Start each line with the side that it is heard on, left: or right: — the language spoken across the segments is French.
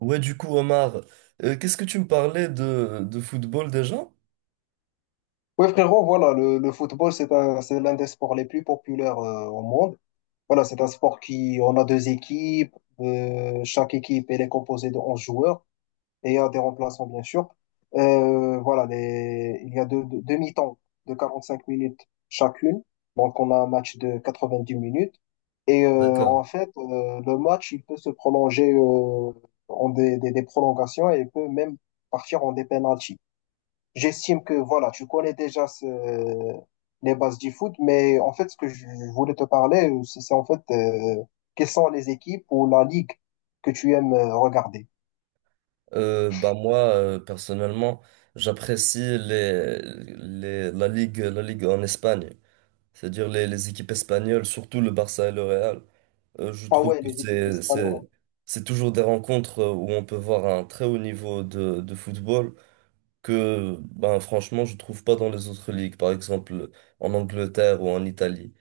right: Ouais, du coup, Omar, qu'est-ce que tu me parlais de football déjà?
left: Oui, frérot, voilà, le football, c'est l'un des sports les plus populaires au monde. Voilà, c'est un sport qui, on a deux équipes, chaque équipe, elle est composée de 11 joueurs, et il y a des remplaçants, bien sûr. Voilà, il y a deux mi-temps de 45 minutes chacune, donc on a un match de 90 minutes. Et
right: D'accord.
left: en fait, le match, il peut se prolonger en des prolongations, et il peut même partir en des pénaltys. J'estime que voilà, tu connais déjà les bases du foot, mais en fait, ce que je voulais te parler, c'est en fait quelles sont les équipes ou la ligue que tu aimes regarder.
right: Bah moi, personnellement, j'apprécie la ligue en Espagne, c'est-à-dire les équipes espagnoles, surtout le Barça et le Real. Je
left: Ah
right: trouve
left: ouais,
right: que
left: les équipes espagnoles.
right: c'est toujours des rencontres où on peut voir un très haut niveau de football que, ben, franchement, je trouve pas dans les autres ligues, par exemple en Angleterre ou en Italie.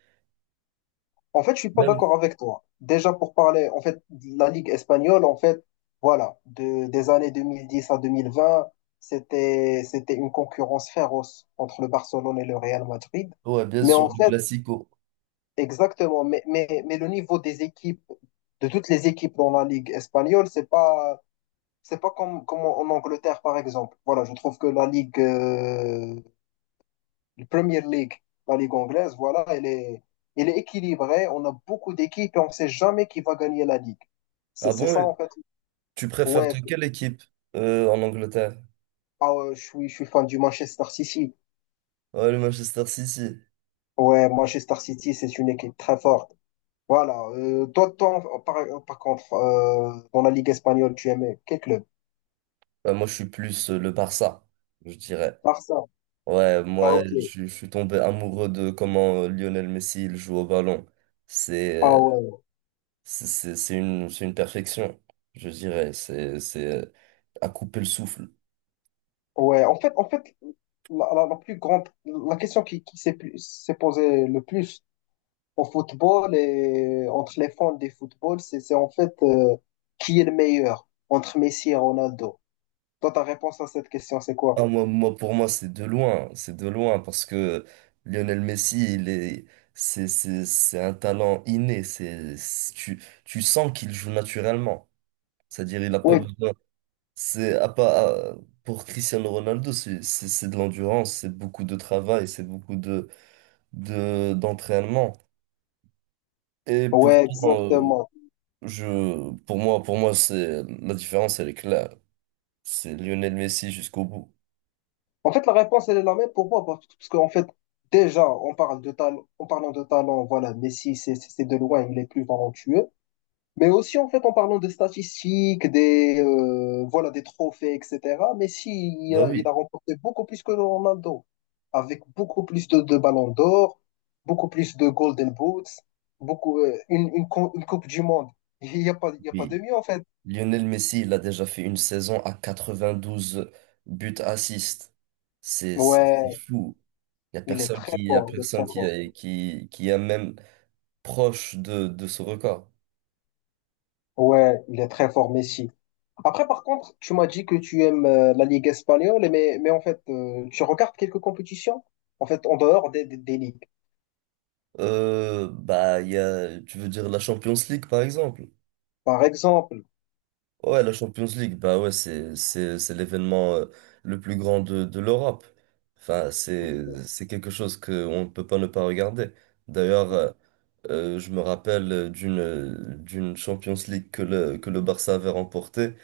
left: En fait, je suis pas
right: Même,
left: d'accord avec toi. Déjà pour parler, en fait, de la ligue espagnole, en fait, voilà, des années 2010 à 2020, c'était une concurrence féroce entre le Barcelone et le Real Madrid.
right: ouais, bien
left: Mais en
right: sûr, le
left: fait,
right: Classico.
left: exactement, mais le niveau des équipes, de toutes les équipes dans la Ligue espagnole, c'est pas comme, comme en Angleterre, par exemple. Voilà, je trouve que la Ligue, la Premier League, la Ligue anglaise, voilà, elle est équilibrée. On a beaucoup d'équipes et on sait jamais qui va gagner la Ligue. C'est,
right: Ah
left: c'est ça,
right: bon?
left: en fait.
right: Tu préfères
left: Ouais,
right: de quelle équipe en Angleterre?
left: ah ouais, je suis fan du Manchester City.
right: Ouais, le Manchester City.
left: Ouais, Manchester City, c'est une équipe très forte. Voilà, toi, par contre, dans la Ligue espagnole, tu aimais quel club?
right: Bah, moi, je suis plus le Barça, je dirais.
left: Barça.
right: Ouais,
left: Ah,
right: moi,
left: ok.
right: je suis tombé amoureux de comment Lionel Messi il joue au ballon. C'est
left: Ah,
right: euh,
left: ouais.
right: c'est une perfection, je dirais. C'est à couper le souffle.
left: Ouais. En fait, la question qui s'est posée le plus au football et entre les fans des football, c'est en fait qui est le meilleur entre Messi et Ronaldo. Toi, ta réponse à cette question, c'est
right: Ah,
left: quoi?
right: pour moi, c'est de loin. C'est de loin parce que Lionel Messi, il est, c'est un talent inné. Tu sens qu'il joue naturellement. C'est-à-dire, il n'a pas
left: Oui.
right: besoin. C'est à pas à- Pour Cristiano Ronaldo, c'est de l'endurance, c'est beaucoup de travail, c'est beaucoup de d'entraînement. Et
left: Ouais,
right: pourtant,
left: exactement.
right: pour moi, c'est la différence, elle est claire. C'est Lionel Messi jusqu'au bout.
left: En fait, la réponse, elle est la même pour moi, parce qu'en fait, déjà, on parle de talent, en parlant de talent, voilà, Messi, c'est de loin, il est plus talentueux. Mais aussi, en fait, en parlant de statistiques, voilà, des trophées, etc., Messi, il
right: Bah
left: a, il a
right: oui,
left: remporté beaucoup plus que Ronaldo, avec beaucoup plus de ballons d'or, beaucoup plus de Golden Boots, beaucoup, une Coupe du Monde. Il y a pas de
right: oui.
left: mieux, en fait.
right: Lionel Messi, il a déjà fait une saison à 92 buts assists. C'est c'est
left: Ouais,
right: c'est fou. Il y a
left: il est
right: personne
left: très
right: qui y a
left: fort, il est
right: personne
left: très fort.
right: qui est même proche de ce record.
left: Ouais, il est très fort, Messi. Après, par contre, tu m'as dit que tu aimes la Ligue espagnole, mais en fait, tu regardes quelques compétitions, en fait, en dehors des ligues.
right: Bah, tu veux dire la Champions League, par exemple?
left: Par exemple,
right: Ouais, la Champions League, bah ouais, c'est l'événement le plus grand de l'Europe. Enfin, c'est quelque chose qu'on ne peut pas ne pas regarder. D'ailleurs, je me rappelle d'une Champions League que le Barça avait remportée.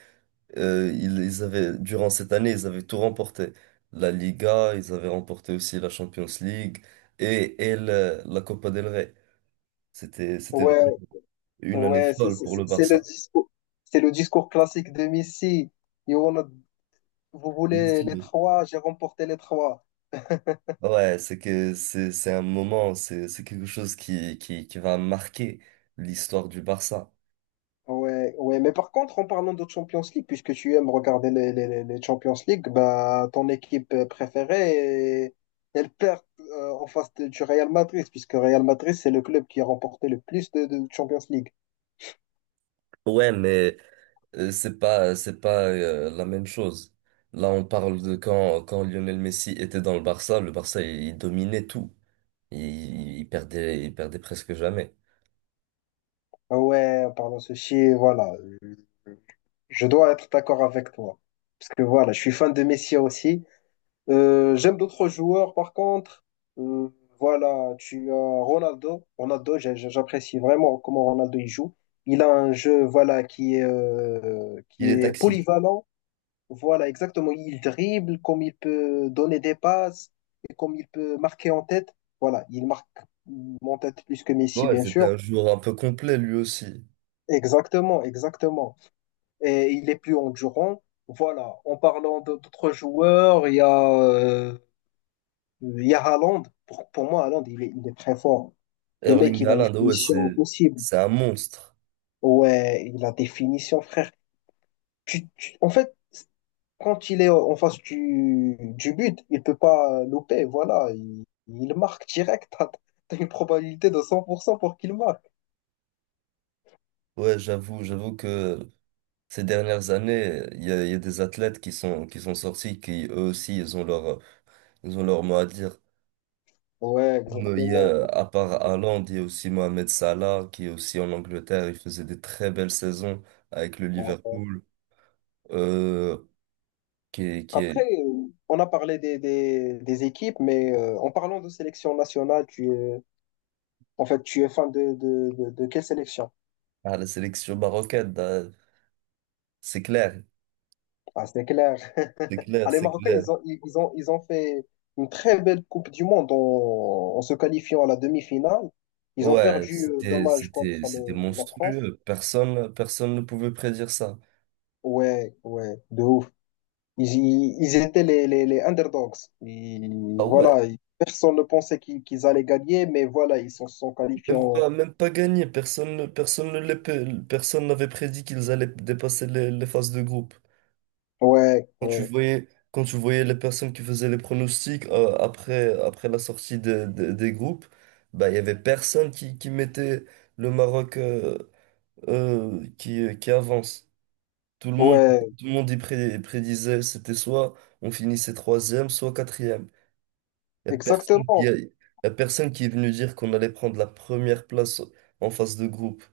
right: Ils avaient, durant cette année, ils avaient tout remporté. La Liga, ils avaient remporté aussi la Champions League et la Copa del Rey. C'était
left: ouais,
right: une année
left: ouais, c'est
right: folle
left: c'est-
right: pour
left: c'est-
right: le
left: c'est le
right: Barça.
left: discours, c'est le discours classique de Messi. Et vous
right: Bien
left: voulez les
right: sûr.
left: trois, j'ai remporté les trois.
right: Ouais, c'est un moment, c'est quelque chose qui va marquer l'histoire du Barça.
left: Ouais, ouais, mais par contre, en parlant de Champions League, puisque tu aimes regarder les Champions League, bah, ton équipe préférée, elle perd en face du Real Madrid, puisque Real Madrid, c'est le club qui a remporté le plus de Champions League.
right: Ouais, mais c'est pas la même chose. Là, on parle de quand Lionel Messi était dans le Barça il dominait tout. Il perdait presque jamais.
left: Ouais, en parlant de ceci, voilà. Je dois être d'accord avec toi. Parce que voilà, je suis fan de Messi aussi. J'aime d'autres joueurs, par contre. Euh, voilà, tu as Ronaldo. Ronaldo, j'apprécie vraiment comment Ronaldo il joue. Il a un jeu, voilà, qui est, euh, qui
right: Il est
left: est
right: toxique.
left: polyvalent. Voilà, exactement. Il dribble, comme il peut donner des passes, et comme il peut marquer en tête. Voilà, il marque en tête plus que Messi,
right: Ouais,
left: bien
right: c'était
left: sûr.
right: un joueur un peu complet lui aussi.
left: Exactement, exactement. Et il est plus endurant. Voilà, en parlant d'autres joueurs, il y a Haaland. Pour moi, Haaland, il est très fort. Le mec,
right: Erling
left: il a une
right: Haaland, ouais,
left: finition
right: c'est
left: impossible.
right: c'est un monstre.
left: Ouais, il a des finitions, frère. En fait, quand il est en face du but, il peut pas louper. Voilà, il marque direct. T'as une probabilité de 100% pour qu'il marque.
right: Ouais, j'avoue que ces dernières années, il y a des athlètes qui sont sortis, qui eux aussi, ils ont leur mot à dire.
left: Ouais,
right: Mais
left: exactement.
right: à part Haaland, il y a aussi Mohamed Salah, qui est aussi en Angleterre, il faisait des très belles saisons avec le
left: Ouais.
right: Liverpool, euh, qui
left: Après,
right: est
left: on a parlé des équipes, mais en parlant de sélection nationale, tu es fan de quelle sélection?
right: à la sélection marocaine. C'est clair,
left: Ah, c'est clair.
right: c'est clair,
left: Ah, les
right: c'est
left: Marocains,
right: clair.
left: ils ont fait une très belle Coupe du Monde en se qualifiant à la demi-finale. Ils ont
right: Ouais,
left: perdu, dommage, contre
right: c'était
left: la France.
right: monstrueux. Personne ne pouvait prédire ça.
left: Ouais, ouais, de ouf. Ils étaient les underdogs. Et
right: Ah ouais.
left: voilà, personne ne pensait qu'ils allaient gagner, mais voilà, ils se sont qualifiés en.
right: Même pas gagné. Personne ne les, pe- personne n'avait prédit qu'ils allaient dépasser les phases de groupe.
left: Ouais,
right: Quand tu
left: ouais,
right: voyais, quand tu voyais les personnes qui faisaient les pronostics après la sortie des groupes, bah, il y avait personne qui mettait le Maroc qui avance. Tout le monde,
left: ouais,
right: tout le monde y prédisait, c'était soit on finissait troisième, soit quatrième. Il n'y a personne qui
left: exactement,
right: a- y a personne qui est venu dire qu'on allait prendre la première place en phase de groupe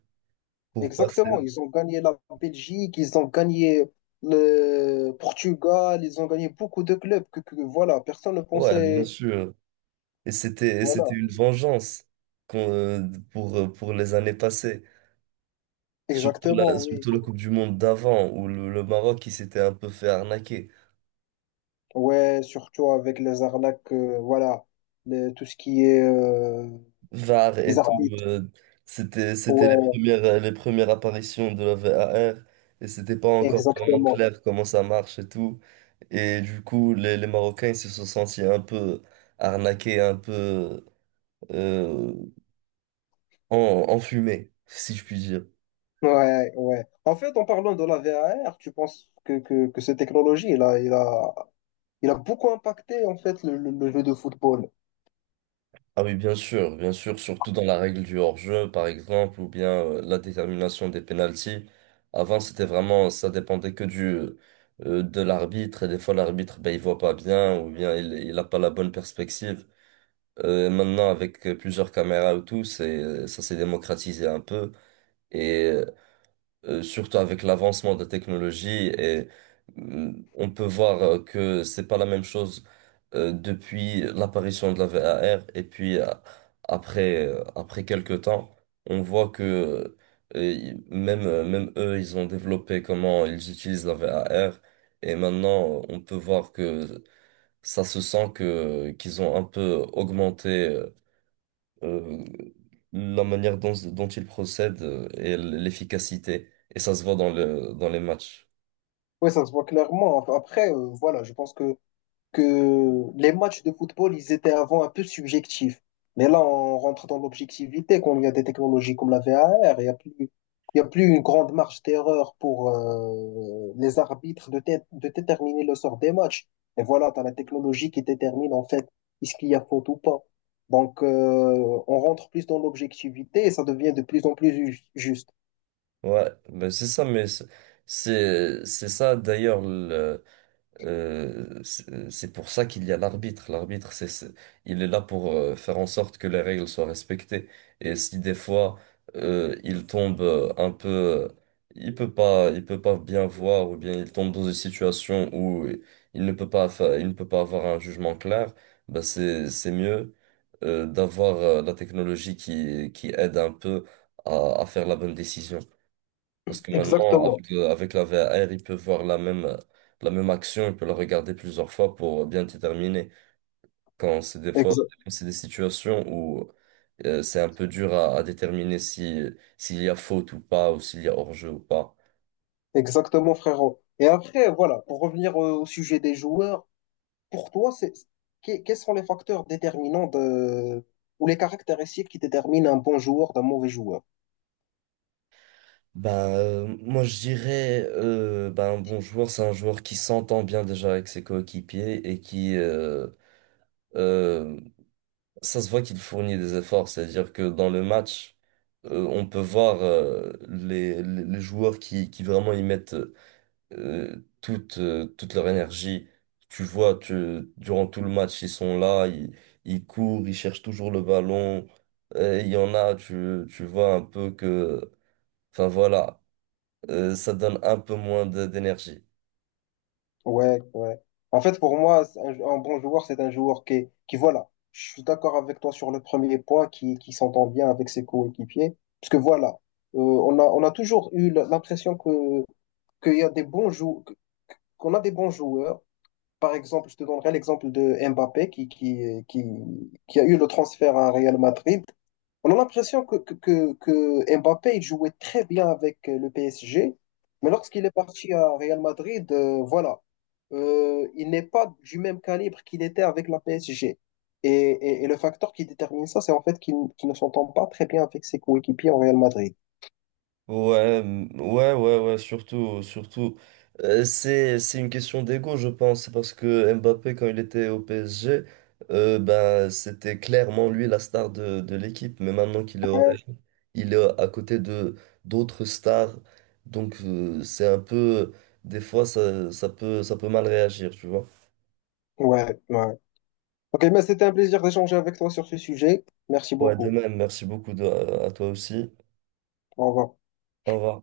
right: pour passer.
left: exactement. Ils ont gagné la Belgique, ils ont gagné le Portugal, ils ont gagné beaucoup de clubs que voilà, personne ne
right: Ouais, bien
left: pensait.
right: sûr. Et c'était
left: Voilà,
right: une vengeance qu'on- euh, pour les années passées. Surtout la,
left: exactement, oui.
right: surtout la Coupe du Monde d'avant, où le Maroc, il s'était un peu fait arnaquer.
left: Ouais, surtout avec les arnaques, voilà, tout ce qui est
right: VAR
left: les
right: et tout.
left: arbitres.
right: C'était les
left: Ouais,
right: premières, euh, les premières apparitions de la VAR, et c'était pas encore vraiment
left: exactement.
right: clair comment ça marche et tout. Et du coup, les Marocains, ils se sont sentis un peu arnaqués, un peu euh, enfumés, si je puis dire.
left: Ouais, ouais. En fait, en parlant de la VAR, tu penses que, cette technologie, il a beaucoup impacté en fait le jeu de football.
right: Ah oui, bien sûr, surtout dans la règle du hors-jeu, par exemple, ou bien la détermination des pénaltys. Avant, c'était vraiment, ça dépendait que de l'arbitre, et des fois, l'arbitre, ben, il voit pas bien, ou bien il a pas la bonne perspective. Maintenant, avec plusieurs caméras ou tout, ça s'est démocratisé un peu. Et surtout avec l'avancement de la technologie et on peut voir que c'est pas la même chose depuis l'apparition de la VAR et puis après quelques temps on voit que même eux ils ont développé comment ils utilisent la VAR et maintenant on peut voir que ça se sent que qu'ils ont un peu augmenté euh, la manière dont il procède et l'efficacité. Et ça se voit dans dans les matchs.
left: Ouais, ça se voit clairement. Enfin, après, voilà, je pense que les matchs de football, ils étaient avant un peu subjectifs. Mais là, on rentre dans l'objectivité quand il y a des technologies comme la VAR. Il n'y a plus, il y a plus une grande marge d'erreur pour les arbitres de déterminer le sort des matchs. Et voilà, tu as la technologie qui détermine en fait est-ce qu'il y a faute ou pas. Donc, on rentre plus dans l'objectivité et ça devient de plus en plus juste.
right: Ouais, ben c'est ça, mais c'est ça d'ailleurs. C'est pour ça qu'il y a l'arbitre. L'arbitre, il est là pour faire en sorte que les règles soient respectées. Et si des fois il tombe un peu, il peut pas bien voir, ou bien il tombe dans une situation où il ne peut pas avoir un jugement clair, bah c'est mieux d'avoir la technologie qui aide un peu à faire la bonne décision. Parce que maintenant,
left: Exactement.
right: avec la VAR, ils peuvent voir la même action, ils peuvent la regarder plusieurs fois pour bien déterminer. Quand c'est des fois,
left: Exa-
right: c'est des situations où c'est un peu dur à déterminer si, s'il y a faute ou pas, ou s'il y a hors-jeu ou pas.
left: exactement, frérot. Et après, voilà, pour revenir au sujet des joueurs, pour toi, quels sont les facteurs déterminants ou les caractéristiques qui déterminent un bon joueur d'un mauvais joueur?
right: Ben, moi, je dirais, ben, un bon joueur, c'est un joueur qui s'entend bien déjà avec ses coéquipiers. Euh, Ça se voit qu'il fournit des efforts, c'est-à-dire que dans le match, on peut voir les joueurs qui vraiment y mettent toute leur énergie. Tu vois, durant tout le match, ils sont là, ils courent, ils cherchent toujours le ballon. Il y en a, tu vois un peu que, enfin voilà, ça donne un peu moins d'énergie.
left: Ouais, ouais. En fait, pour moi, c'est un bon joueur, c'est un joueur qui, voilà, je suis d'accord avec toi sur le premier point, qui s'entend bien avec ses coéquipiers. Parce que voilà, on a toujours eu l'impression que, qu'il y a des bons jou- qu'on a des bons joueurs. Par exemple, je te donnerai l'exemple de Mbappé qui a eu le transfert à Real Madrid. On a l'impression que Mbappé il jouait très bien avec le PSG, mais lorsqu'il est parti à Real Madrid, voilà, il n'est pas du même calibre qu'il était avec la PSG. Et, et le facteur qui détermine ça, c'est en fait qu'il ne s'entend pas très bien avec ses coéquipiers en Real Madrid.
right: Ouais, mm, ouais, ouais, ouais, surtout, surtout. C'est une question d'ego, je pense, parce que Mbappé, quand il était au PSG, ben, c'était clairement lui la star de l'équipe. Mais maintenant qu'il est, ouais.
left: Ouais,
right: Il est à côté de d'autres stars, donc c'est un peu, des fois, ça peut mal réagir, tu vois.
left: ouais. Ouais. Ok, mais c'était un plaisir d'échanger avec toi sur ce sujet. Merci
right: Ouais, de
left: beaucoup.
right: même, merci beaucoup à toi aussi.
left: Au revoir.
right: Au revoir.